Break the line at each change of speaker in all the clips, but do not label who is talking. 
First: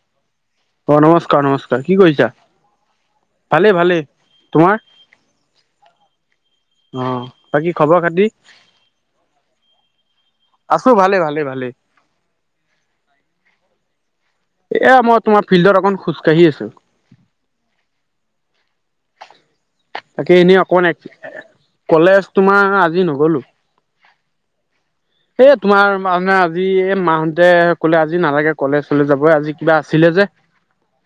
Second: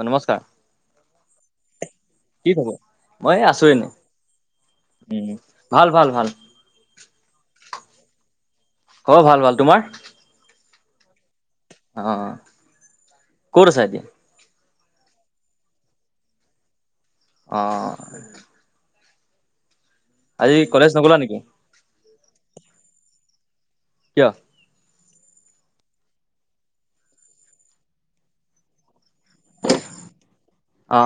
অ নমস্কাৰ
অ নমস্কাৰ নমস্কাৰ কি কৰিছা
কি খবৰ মই আছো
ভালে
এনে
ভালে তোমাৰ
উম ভাল ভাল ভাল
অহ বাকী খবৰ খাতি।
অহ ভাল ভাল তোমাৰ
আছো ভালে ভালে ভালে।
অহ কত আছা এতিয়া
এ মই তোমাৰ ফিল্ডত অকনমান খোজকাাঢ়ি আছো
অহ।
তাকে এনেই অকনমান এক
নগ'লা নেকি
কলেজ তোমাৰ আজি নগলো।
কিয়?
এ তোমাৰ মানে আজি যাব আজি কিবা আছিলে যে সেইকাৰণে,
অ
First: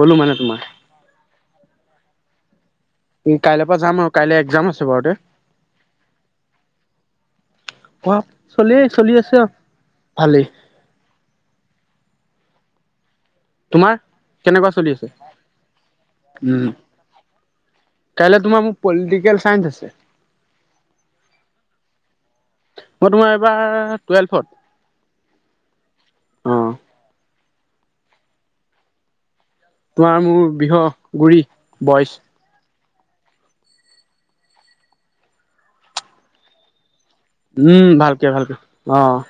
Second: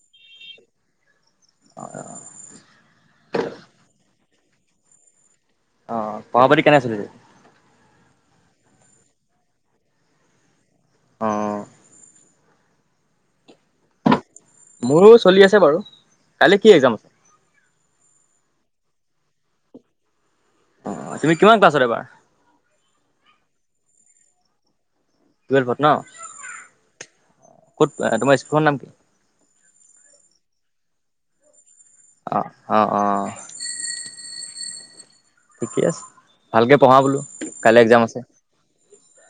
ব'লো মানে তোমাৰ
অ',
কাইলৈ পৰা যাম আৰু কাইলৈ এক্জাম আছে বাৰু দে
অ পহাপতি কেনে চলিছে।
ক চলে চলি আছে ভালেই
অঁ
তোমাৰ কেনেকুৱা চলি আছে
কাইলৈ
উম
কি এক্জাম আছে
কাইলে তোমাৰ মোক পলিটিকেল চাইন্স আছে
অ', তুমি কিমান ক্লাছত এইবাৰ?
ৱা টুৱেলভত।
টুৱেলভত ন,
অ
ক'ত তোমাৰ স্কুলৰ নাম কি?
তোমাৰ মোৰ বৃহ গুৰি বয়চ।
অ অ', অ'। ঠিকে আছে, ভালকে পঢ়া বোলো। কাইলৈ
উম,
এক্জাম আছে
ভালকে, ভালকে অ'।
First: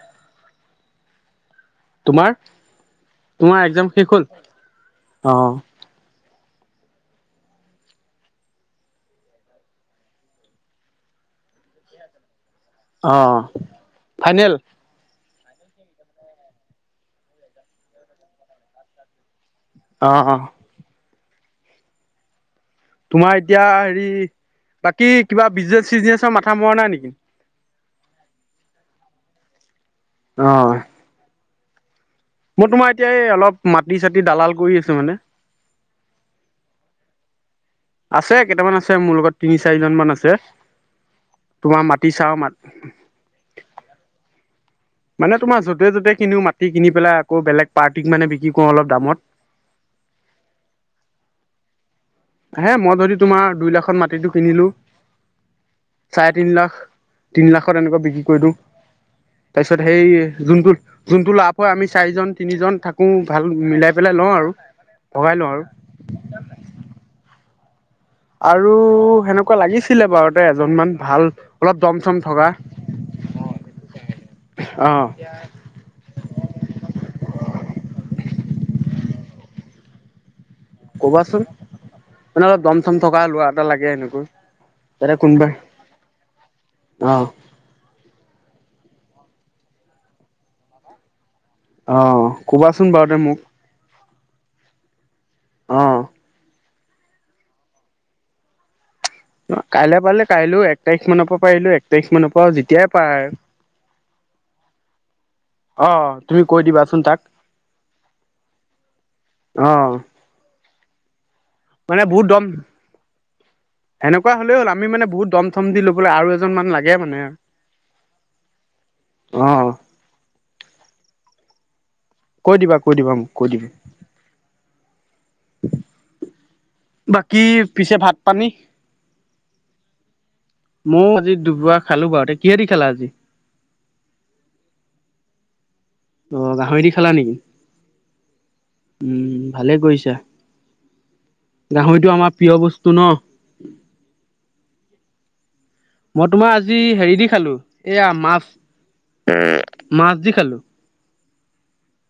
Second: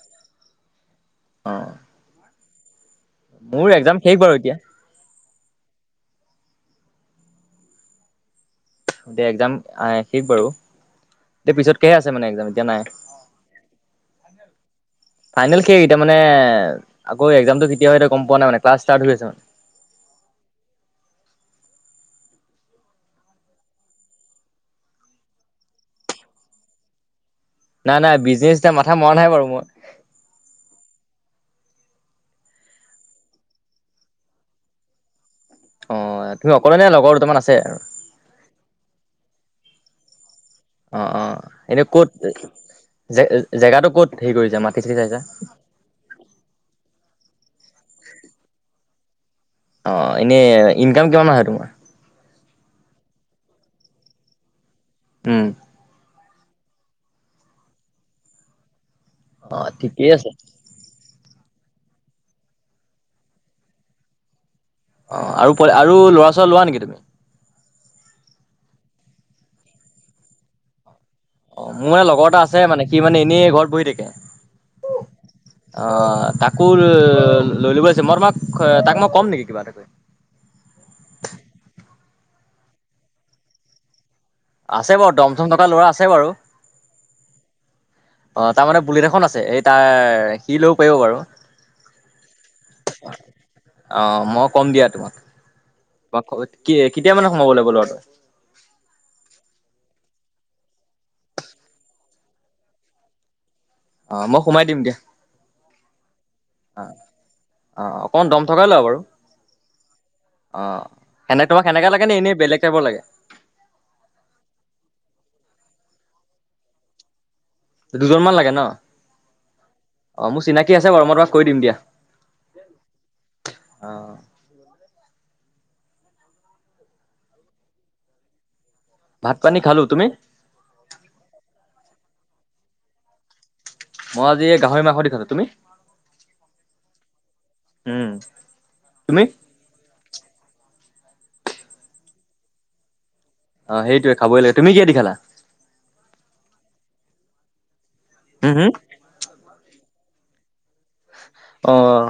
অ
তোমাৰ,
মোৰ
তোমাৰ এক্জাম শেষ হ'ল?
বাৰু এতিয়া
অ'।
এতিয়া একজাম শেষ বাৰু এতিয়া পিছতকেহে আছে মানে একজাম।
অহ, ফাইনেল।
ফাইনেল সেই এতিয়া মানে আকৌ একজামটো কেতিয়া গম পোৱা নাই মানে ক্লাস ষ্টাৰ্ট হৈ আছে মানে।
অ অ তোমাৰ এতিয়া হেৰি বাকী কিবা বিজনেচ চিজনেচৰ মাথা মৰা নাই নেকি?
নাই, নাই বিজনেচ এতিয়া মাথা মৰা নাই বাৰু মই।
অ'। মই তোমাৰ এতিয়া এই অলপ মাটি চাটি দালাল কৰি আছো মানে।
অ', তুমি অকলে নে লগৰ দুটামান আছে আৰু?
আছে কেইটামান আছে মোৰ লগত তিনি চাৰিজন মান আছে।
অ অ
তোমাৰ
এনে ক'ত
মাটি চাওঁ মাত
জে-জেগাটো ক'ত হেৰি কৰিছে মা
মানে তোমাৰ য'তে য'তে কিনিও মাটি কিনি পেলাই আকৌ বেগ পাৰ্টিক মানে বিক্ৰী কৰোঁ অলপ দামত।
অ, এনেই ইনকাম কিমান হয় তোমাৰ?
হে মই যদি তোমাৰ দুই লাখত মাটিটো কিনিলো।
উম।
চাৰে তিন লাখ, তিন লাখৰ এনেকুৱা বিক্ৰী কৰি দিওঁ।
অ'
তাৰপিছত
ঠিকেই আছে।
সেই যোনটো, যোনটো লাভ ও আমি চাৰিজন তিনিজন থাকোঁ ভাল মিলাই পেলাই লওঁ আৰু।
অ',
ভগাই লওঁ
আৰু আৰু ল'ৰা ছাল লোৱা নেকি তুমি?
আৰু সেনেকুৱা লাগিছিলে বাৰু তে এজনমান। ভাল
অ',
অলপ
মোৰ
দম
এ
চম
লগৰ এটা
থকা
আছে মানে সি মানে এনেই ঘৰত বহি থাকে। অ',
অ
তাকো লৈ ল'বছে, মই মাক তাক মই কম নেকি কিবা এটাকৈ?
কবাচোন মানে অলপ দম চম থকা ল'ৰা এটা লাগে এনেকুৱৈ।
আছে বাৰু, দমথম থকা ল'ৰা আছে বাৰু। অ,
অ
তাৰ মানে বুলেট এখন আছে এই তাৰ সি লৈও পাৰিব বাৰু।
অ', ক'বাচোন বাৰু দে মোক।
অ, মই কম দিয়া
অ
তোমাক-তোমাকব কি কেতিয়া মানে সোমাব লাগিব ল'ৰাটো।
কাইলে পাৰিলে কাইলৈ এক তাৰিখ মানৰ পৰা পাৰিলো এক তাৰিখ মানৰ পৰা যেতিয়াই পাৰে আৰু।
অ, মই সোমাই দিম দিয়া।
অ', তুমি কৈ দিবাচোন তাক।
আহ অকমান দম থকাই লওঁ বাৰু
অ
অ' সেনে তোমাক সেনেকা
মানে
লাগে নে
বহুত
এনেই
দম
বেলেগ টাইপৰ লাগে
সেনেকুৱা হলেও হ'ল আমি মানে বহুত দমথম দি বোলে আৰু এজন মান লাগে মানে
দুজনমানান লাগে ন?
অ',
অ' মোৰ চিনাকি আছে বাৰু, মই তোমাক কৈ দিম দিয়া।
কৈ দিবা, কৈ দিবা, কৈ দিবা।
অ
বাকী পিছে ভাত পানী
ভাত পানী খালো তুমি
মইও আজি দুবৰা খালো বাৰুতে কিহেতি খালা আজি।
মই আজি এই গাহৰি মাংস দি খালো। তুমি?
অ', গাহৰি দি খালা নেকি?
উম তুমি
উম ভালে কৰিছা, গাহৰিটো আমাৰ প্ৰিয় বস্তু ন।
অ সেইটোৱে খাবই লাগে তুমি কিহে দি খালা
মই তোমাৰ আজি হেৰি দি খালো এয়া
হুম হুম
মাছ মাছ দি খালো।
আহ।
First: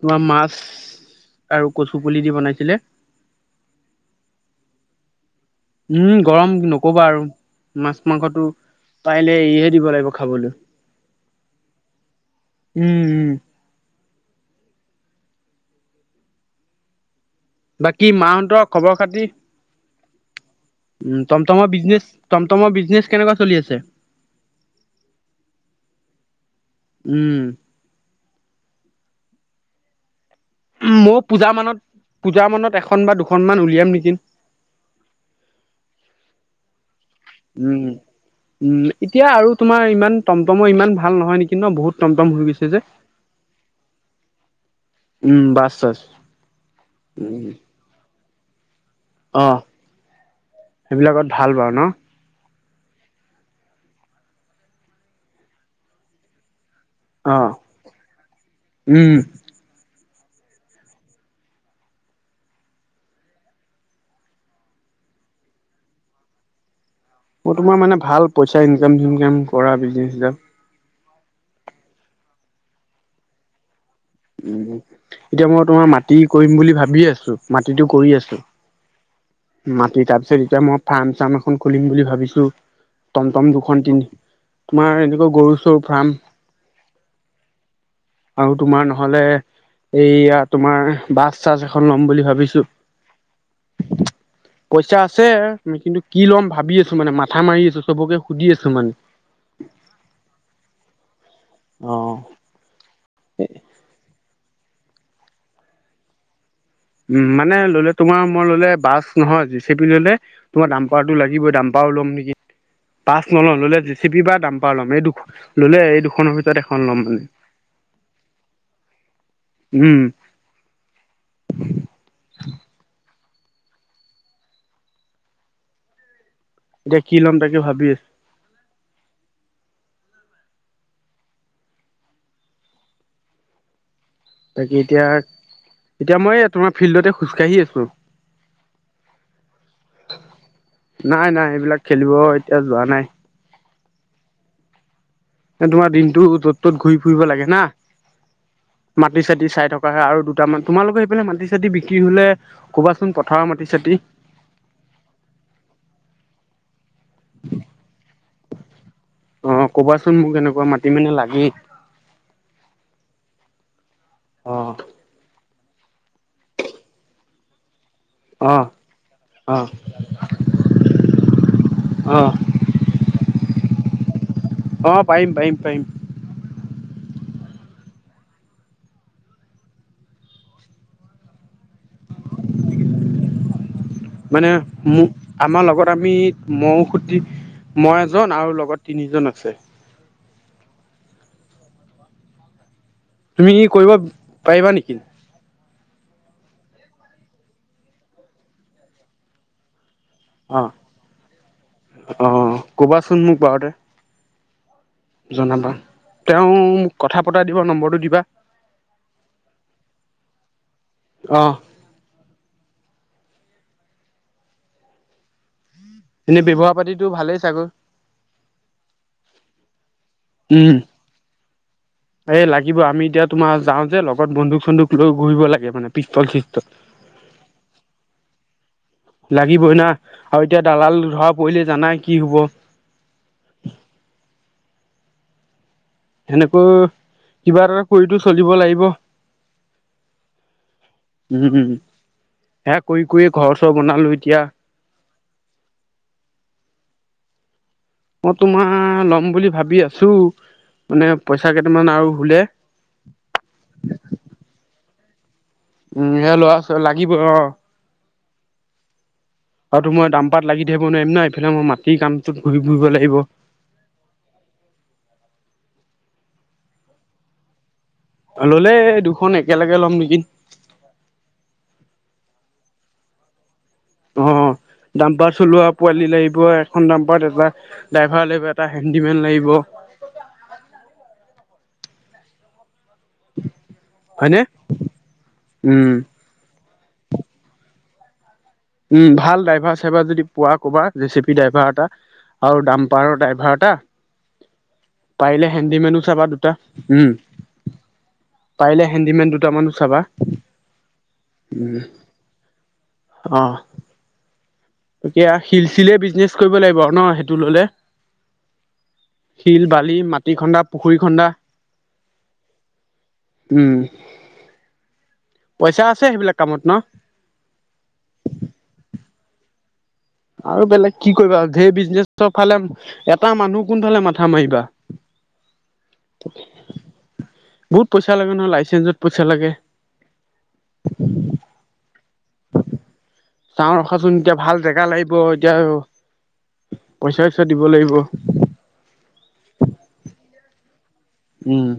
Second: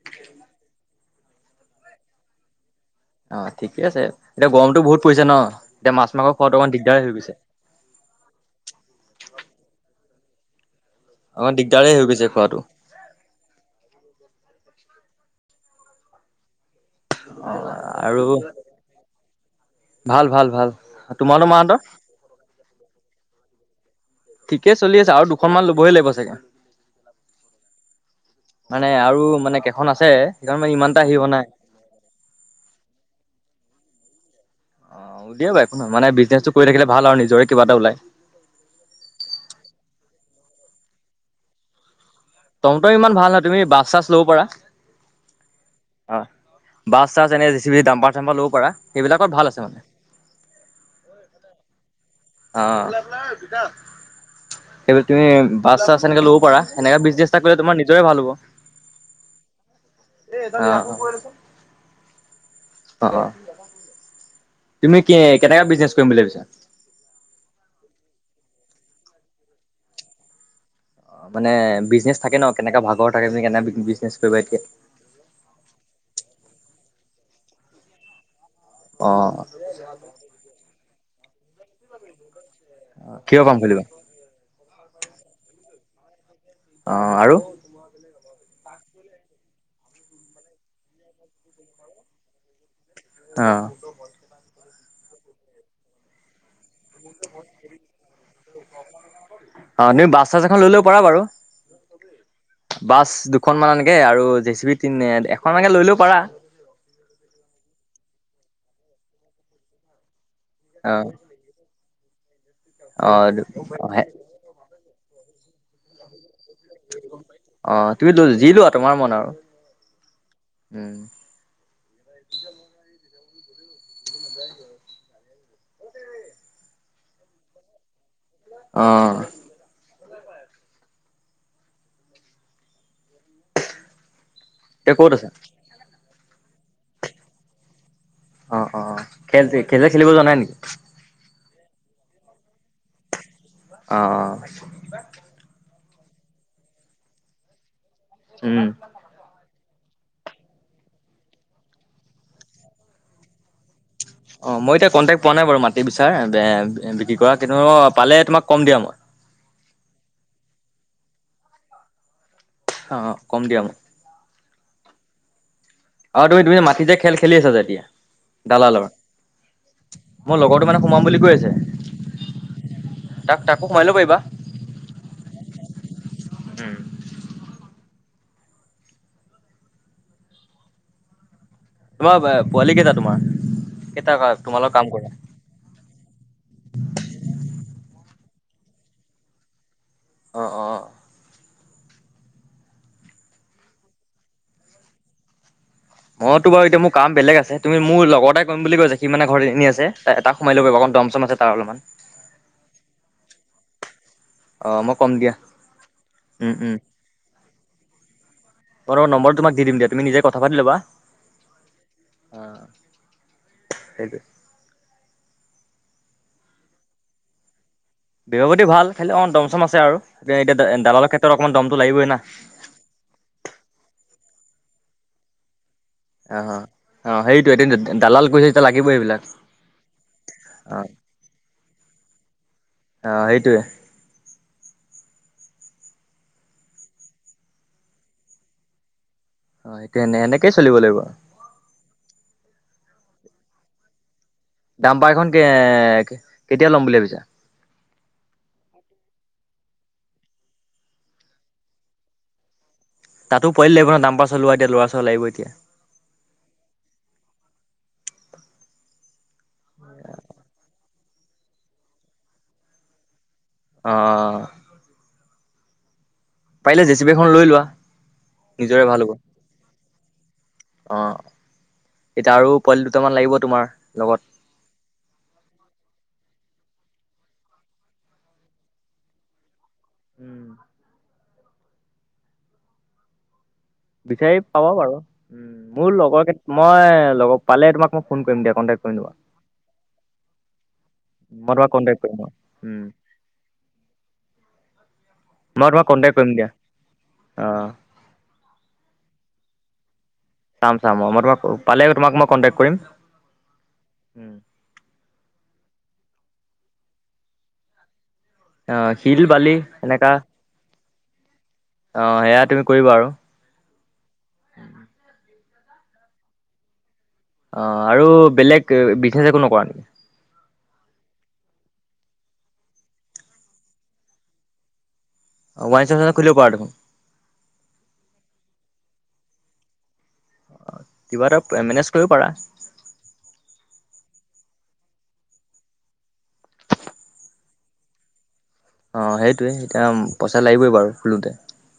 তোমাৰ মাছ আৰু কচু পুলি দি বনাইছিলে।
অ' ঠিকে আছে, এতিয়া গৰমতটো বহুত পৰিছে ন, এতিয়া মাছ
উম,
মাংস
গৰম
খোৱাটো অকমান দিগদাৰ
নকবা
হৈ
আৰু
গৈছে।
মাছ মাংসটো পাৰিলে এৰিহে দিব লাগিব খাবলৈ।
আমাৰ দিগদাৰেই হৈ গৈছে খোৱাাতটো
উম, উম, বাকী
আৰু
মাহতৰ খবৰ খাতি?
ভাল ভাল ভাল
উম
তোমাৰো
টমটমৰ
মাহঁতৰ
বিজনেছ, টমটমৰ বিজনেছ, কেনেকুৱা চলি আছে?
ঠিকেই চলি আছে, আৰু দুশ মান ল'বহে লাগিব চাগে।
উম,
মানে আৰু মানে কেইখন আছে সেইখন মানে ইমান এটা হেৰি
ময়
হোৱা নাই
পূজা মানত পূজা মানত এখন বা দুখন মান উলিয়াম নেকি।
অ দিয়া বাৰু একো মানে বিজনেছটো কৰি থাকিলে ভাল আৰু নিজৰে কিবা এটা
উম
ওলাই
উম এতিয়া আৰু তোমাৰ ইমান টমটমৰ ইমান ভাল নহয় নেকি ন বহুত। টমটম হৈ গৈছে
টম
যে।
তম ইমান ভাল নহয় তুমি বাছ চাছ লব পাৰা
উম, বাছ চাছ
অ' বাছ চাছ
উম,
এনে জি চি বিি ডাম্পাৰ চাম্পাৰ ল'ব পাৰা এইবিলাকৰ ভাল
অ',
আছে মানে
সেইবিলাকত ভাল বাৰু ন?
অ' সেই বুলি তুমি বাচ চাছ এনেকে লব পাৰা এনেকা বিজনেছ এটা
অ',
কৰিলে তোমাৰ নিজৰে ভাল হ'ব। অ'
উম,
অ' অ' অ'। তুমি কি কেনেকা বিজনেছ কৰিম বুলি ভাবিছা?
মই তোমাৰ মানে ভাল পইচা ইনকাম চিনকাম কৰা বিজনেছ
অ' মানে বিজনেছ থাকে ন, কেনেকা ভাগৰ থাকে কেনে বিজনেছ কৰিবা
উ
এতিয়া
এতিয়া মই তোমাৰ মাটি কৰিম বুলি ভাবি আছো মাটিটো কৰি আছো
অ
মাতি তাৰপিছত এতিয়া মই। ফাৰ্ম চাৰ্ভ এখন খুলিম বুলি ভাবিছো, টম
কিহৰ
টম
ফাৰ্ম খুলিবা
দুখন দিম। তোমাৰ এনেকুৱা গৰু চৰু ফাৰ্ম
অ' আৰু?
আৰু তোমাৰ নহ'লে এইয়া তোমাৰ বাছ চাৰ্জ এখন লম বুলি ভাবিছো।
আহ।
পইচা আছে, কিন্তু কি ল'ম ভাবি আছো। মানে মাথা মাৰি আছো চবকে সুধি আছো মানে।
অ' তুমি বাছ চাছ এখন লৈ লব পাৰা বাৰু
উম
বাছ দুখন মান এনেকে আৰু আৰু জে চি বি তিনে এখন এনে লৈ লোৱা ও পাৰা।
উ মানে ললে তোমাৰ মই ললে বাছ নহয় জে চে পি ললে তোমাৰ দাম
অ
পাৰতটো লাগিবই দাম্পাৰো ল'ম নেকি
অ
পাছ নল'ম ল'লে জেচিপি বা দাম্পাৰ ল'ম ম এই দুখন ল'লে এই দুখনৰ ভিতৰত এখন ল'ম মানে
অ' তুমি যি লোৱা তোমাৰ মন আৰু
উম
উম [inaudible]
এতিয়া কি লম তাকে ভাবি আছো
অহ
বাকী এতিয়া
ক'ত আছা
এতিয়া মই তোমাৰ ফিল্ডতে খোজকাাঢ়ি আছো
অ অ অ খেল খেলে খেলিব জ নাই নেকি
বিলাক খেলিব এতিয়া যোৱা নাই
অ অ
তোমাৰ দিনটো য'ত ত'ত ঘূৰি ফুৰিব লাগে না
উম
মাটি চাটি চাই থকা ে আৰু দুটা মান তোমালোকৰ সেইফালে মাটি চাতি বিক্ৰী হলে ক'বাচোন পথাৰৰ মাটি চাতিি
অ মই এতিয়া কণ্টেক্ট পোৱা নাই বাৰু মাটি বিচাৰ বিক্ৰী কৰা কিন্তু পালে তোমাক কম দিয়া মই
অ কবাচোন মোক এনেকুৱা মাটি মানে লাগেই
অ অ কম দিয়া মো
অ
অ তুমি তুমি মাটি যে খেল খেলি আছা যে এতিয়া
অ
দালালৰ
অ
মই লগৰটো মানে সোমাম বুলি কৈ আছে
অ
তাক তাকো সোমাই লব পাৰিবা
অ পাৰিম পাৰিম পাৰিম
উম তোমাৰ পোৱালি কেইটা তোমাৰ কেইটা
মানে
তোমালোক কাম কৰা
আমাৰ লগত আমি মহ ঔষুধি মই এ জন আৰু লগত তিনিজন আছে
অঁ অঁ
তুমি কৰিব পাৰিবা নিকি
মইতো বাৰু এতিয়া মোৰ কাম বেলেগ আছে তুমি মোৰ লগৰতাই কৰিম বুলি কৈ আছে সি মানে ঘৰত এনি আছে এটা সোমাই
অ
ল'ব পাৰিব অকণ দম চম আছে তাৰ অলপমান
চুোনমুখ বওঁু
অ মই কম দিয়া
জনাবা তেওঁ
উম
মোক কথা পতাই দিব নম্বৰটো দিবা
অই নম্বৰটো তোমাক দি দিম দিয়া তুমি নিজে কথা পাতি ল'বা
অ
অ সেইটো
এনেই ব্যৱহাৰ পাতিতো ভালেই চাগৰ
বেবপাতি ভাল খালি অলপ দমচম আছে আৰু এতিয়া দা দালৰ ক্ষেত্ৰত অকমান দম
এ লাগিব আমি এতিয়া তোমাৰ যাও যে লগত বন্ধুক চন্দুক লৈ ঘূৰিব লাগে মানে ি
অ অ সেইটোৱে এতিয়া দালাল কৰিছে যেতিয়া লাগিবই এইবিলাক
লই না আৰু এতিয়া
অ
দাল ধৰা পৰিিলে জানাই কি হব
অ সেইটোৱে
সেনেকৈ কিবা এটা কৰিতো চলিব লাগিব
অ সেইটো এনে এনেকেই চলিব লাগিব আৰু
এেয়া কৰি কৰি ঘৰ চৰ বনালো এতিয়া
দাম পাৰখন কে কেতিয়া লম বুলি ভাবিছা
ম তোমাৰ ল'ম বুলি ভাবি ভাবি আছো মানে পইচা কেইটামান আৰু হুলে
তাতো পোৱালি লাগিব ন দামপা চলোৱা এতিয়া ল'ৰা ছৱা লাগিব এতিয়া
উম সে লৰা লাগিব অ আৰু তো মই দামপাত লাগি থাকিব নোৱাৰিম ন এইফালে মই মাটিৰ কামটোত ঘূৰি ফুৰিব লাগিব
অহ পাৰিলে জেচিপি এখন লৈ লোৱা
ললে
নিজৰে ভাল হ'ব
দুখন একেলগে ল'ম নেকি
অ এতিয়া আৰু পোৱালি দুটামান লাগিব তোমাৰ লগত
অ দাম পাৰ চলোৱা পোৱালি লাগিব এখন দাম্পাৰত এটা ড্ৰাইভাৰ লাগিব এটা হেণ্ডিমেন লাগিব
উম বিচাৰি
হয়নে?
পাব বাৰু উ মোৰ
উম,
লগৰ মই লগৰ পালে তোমাক মই ফোন কৰিম দিয়া কণ্টেক্ট কৰিম
উম
তোমাক
ভাল ড্ৰাইভাৰ চাইভাৰ যদি পোৱা কবা জে চি পি
মই তোমাক
ড্ৰাইভাৰ এটা
কণ্টেক্ট কৰিম
আৰু ডাম্পাৰ ড্ৰাইভাৰ এটা
উ
পাৰিলে হেণ্ডিমেনো চাবা দুটা উম
অ
পাৰিলে হেণ্ডিমেন দু দুটামানো চাবা
চাম চাম, অ' মই অ' তোমাক
উম,
পালে তোমাক মই কণ্টেক কৰিম
অ এতিয়া শিলচিলে বিজনেছ কৰিব লাগিব ন সেইটো ললে? শিল বালি মাটি খন্দা পুখুৰী খন্দা
আহ সেয়া তুমি কৰিবা আৰু।
উম, পইচা আছে সেইবিলাক কামত ন?
অ' আৰু বেলেগ বিজনেছ একো নকৰা নেকি?
আৰু বেলেগ কি কৰিবা আৰু ধেৰ বিজনেচৰ ফালে এটা মানুহ কোনফালে মাথা মাৰিবা?
ৱাইন চোৱাইন খুলিব পাৰা দেখোন।
বহুত পইচা লাগে নহয়, লাইচেন্ঞ্চত পইচা লাগে।
অ' কিবা এটা [unintelligible] মেনেজ কৰিব পাৰা।
চাওঁ ৰখাচোন এতিয়া ভাল জেগা লাগিব এতিয়া পইচা চইচা দিব লাগিব
অঁ সেইটোৱে এতিয়া পইচা লাগিবই বাৰু শুলোতে
উম।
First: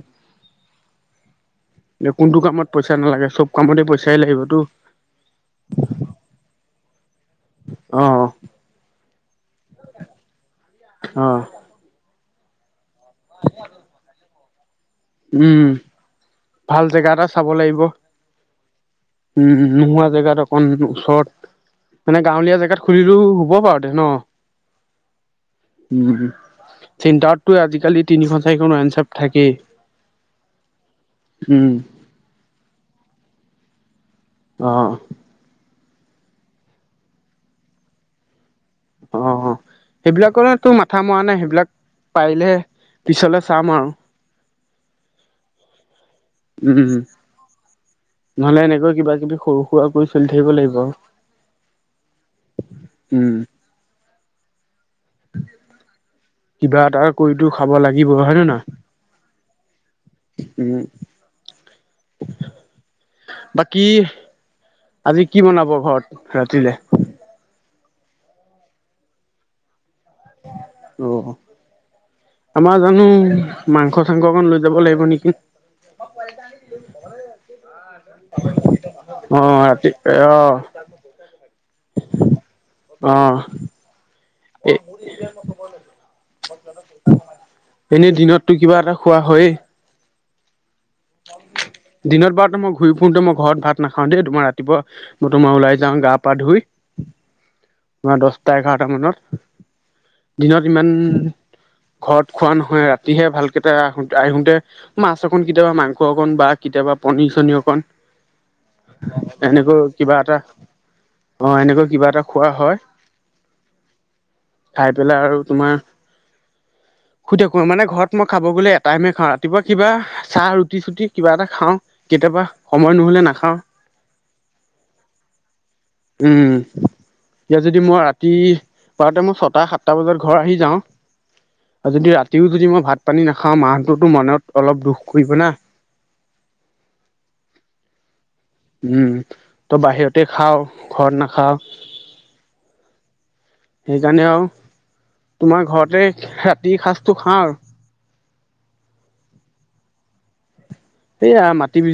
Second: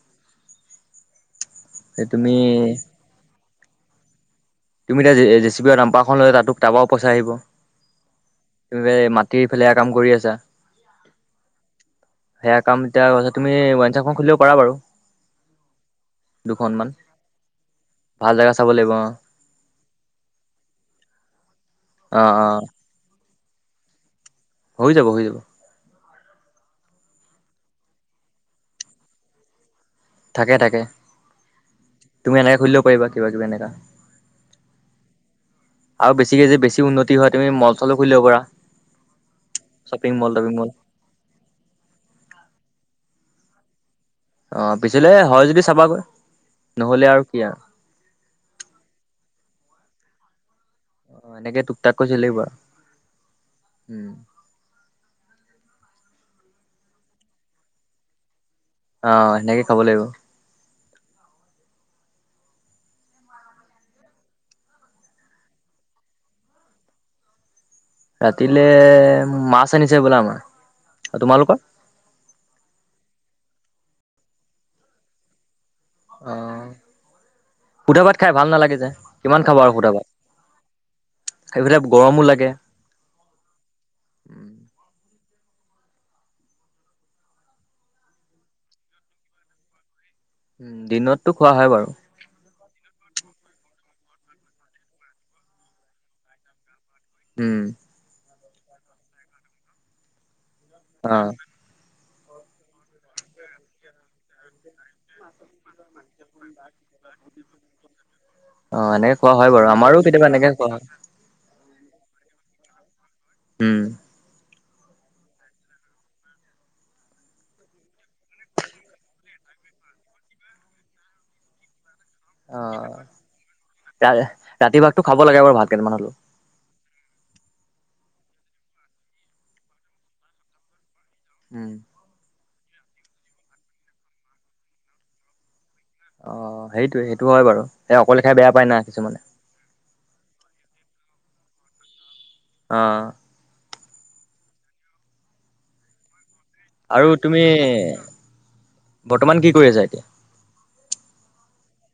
তুমি
কোনটো কামত পইচা নালাগে চব কামতে পইচাই লাগিব
তুমি এতিয়া জে- জে চি পি দাম্পাৰখন লৈ তাটো-তাৰপাও পইচা আহিব
অ
তুমি [unintelligible] [unintelligible] কাম কৰি আছা
আহ
সেয়া কাম এতিয়া তুমি ৱাইঞ্চপ খুলিব পাৰা বাৰু
উম ভাল
দুখনমান।
জেগা এটা চাব লাগিব,
ভাল জেগা চাব লাগিব অ'।
উম নোহোৱা জেগাত অকন ওচৰত মানে
অ' অ'
গাঁৱলীয়া জেগাত খুলিলেও হব বাৰু [unintelligible] ন?
হৈ যাব হৈ যাব
উম চেণ্টাৰতটো আজিকালি তিনিখন চাৰিখন ৱাইনছপ থাকেই
থাকে থাকে।
উম
তুমি এনেকে খুলিব পাৰিবা কিবা কিবি এনেকা
আহ।
আৰু বেছিকে যে বেছি উন্নতি হয় তুমি মল চলো খুলিব পাৰা
অ' অ'
শ্বপিং মল টপিং মল।
সেইবিলাকটো মাথা মৰা নাই, সেইবিলাক পাৰিলে পিছলে চাও। চাম আৰু
অ [unintelligible] হয় যদি চাবাগৈ
উম,
নহ'লে আৰু কি আৰু।
নহলে এনেকৈ কিবা কিবি সৰু সুৰা কৰি চলি থাকিব লাগিব আৰু।
অ' এনেকে টোক টাক কৰি চলি থাকিব,
উম।
উম।
কিবা এটা কৰিতো খাব লাগিব, হয়ে নে নহয়?
আহ সেনেকে খাব লাগিব
উম। বাকী আজি কি বনাব ঘৰত ৰাতিলে?
ৰাতিলে মাছ আনিছে বোলে আমাৰ
অ
তোমালোকৰ
আমাৰ জানো মাংস চাংস অকণ লৈ যাব লাগিব নেকি
আহ সুধা ভাত খাই ভাল নালাগে যে কিমান
অ'
খাবা আৰু
ৰাতি
সুধা
অ'
ভাত [unintelligible] গৰমো লাগে
[inaudible] [inaudible] এনে দিনততটো কিবা এটা খোৱা হয়েই
উম দিনততো খোৱা হয় বাৰু
দিনত বাৰু [unintelligible] ঘূৰি ফুৰুতে মই ঘৰত ভাত নাখাও দেই তোমাৰ ৰাতিপুৱা মই তোমাৰ ওলাই যাও গা ধুই
উম
[unintelligible] এঘাৰটা মানত দিনত ইমান
অ
ঘৰত খোৱা নহয় ৰাতিহে ভালকে আহ আহোতে মাছ একন কেতিয়াবা মাংস [unintelligible] অকণ বা কেতিয়াবা পনী চনী অকণ
অ এনেকে খোৱা হয় বাৰু
এনেকৈ
আমাৰো
কিবা
কেতিয়াবা
এটা
এনেকে খোৱা হয়
অ এনেকৈ কিবা এটা খোৱা হয়
উম
খাই পেলাই আৰু তোমাৰ। সুধে মানে ঘৰত মই খাব গ'লে এটাইমে খাওঁ, ৰাতিপুৱা কিবা চাহ ৰুটি চুটি কিবা এটা খাওঁ। কেতিয়াবা
অ
সময় নহলে নাখাওঁ
ৰাতি ভাতটো খাব লাগে বাৰ ভাতকেইটামান হ'লেও
উম এতিয়া যদি মই ৰাতি পাৰোতে মই ছটা সাতটা বজাত ঘৰ আহি যাওঁ
উম
আও যদি ৰাতিও যদি মই ভাত পানী নাখাওঁ মা হতেটো মনত অলপ দুখ কৰিব না
অ সেইটোয়ে সেইটো হয় বাৰু সেই অকলে খাই বেয়া পায় না
উম
কিছুমানে
ত বাহিৰতে খাও ঘৰত নাখাও
অ'।
সেইকাৰণে আৰু তোমাৰ ঘৰতে ৰাতিৰ সাঁজটো
আৰু
খাওঁ
তুমি বৰ্তমান কি কৰি আছা এতিয়া
সেয়া মাটি বিজ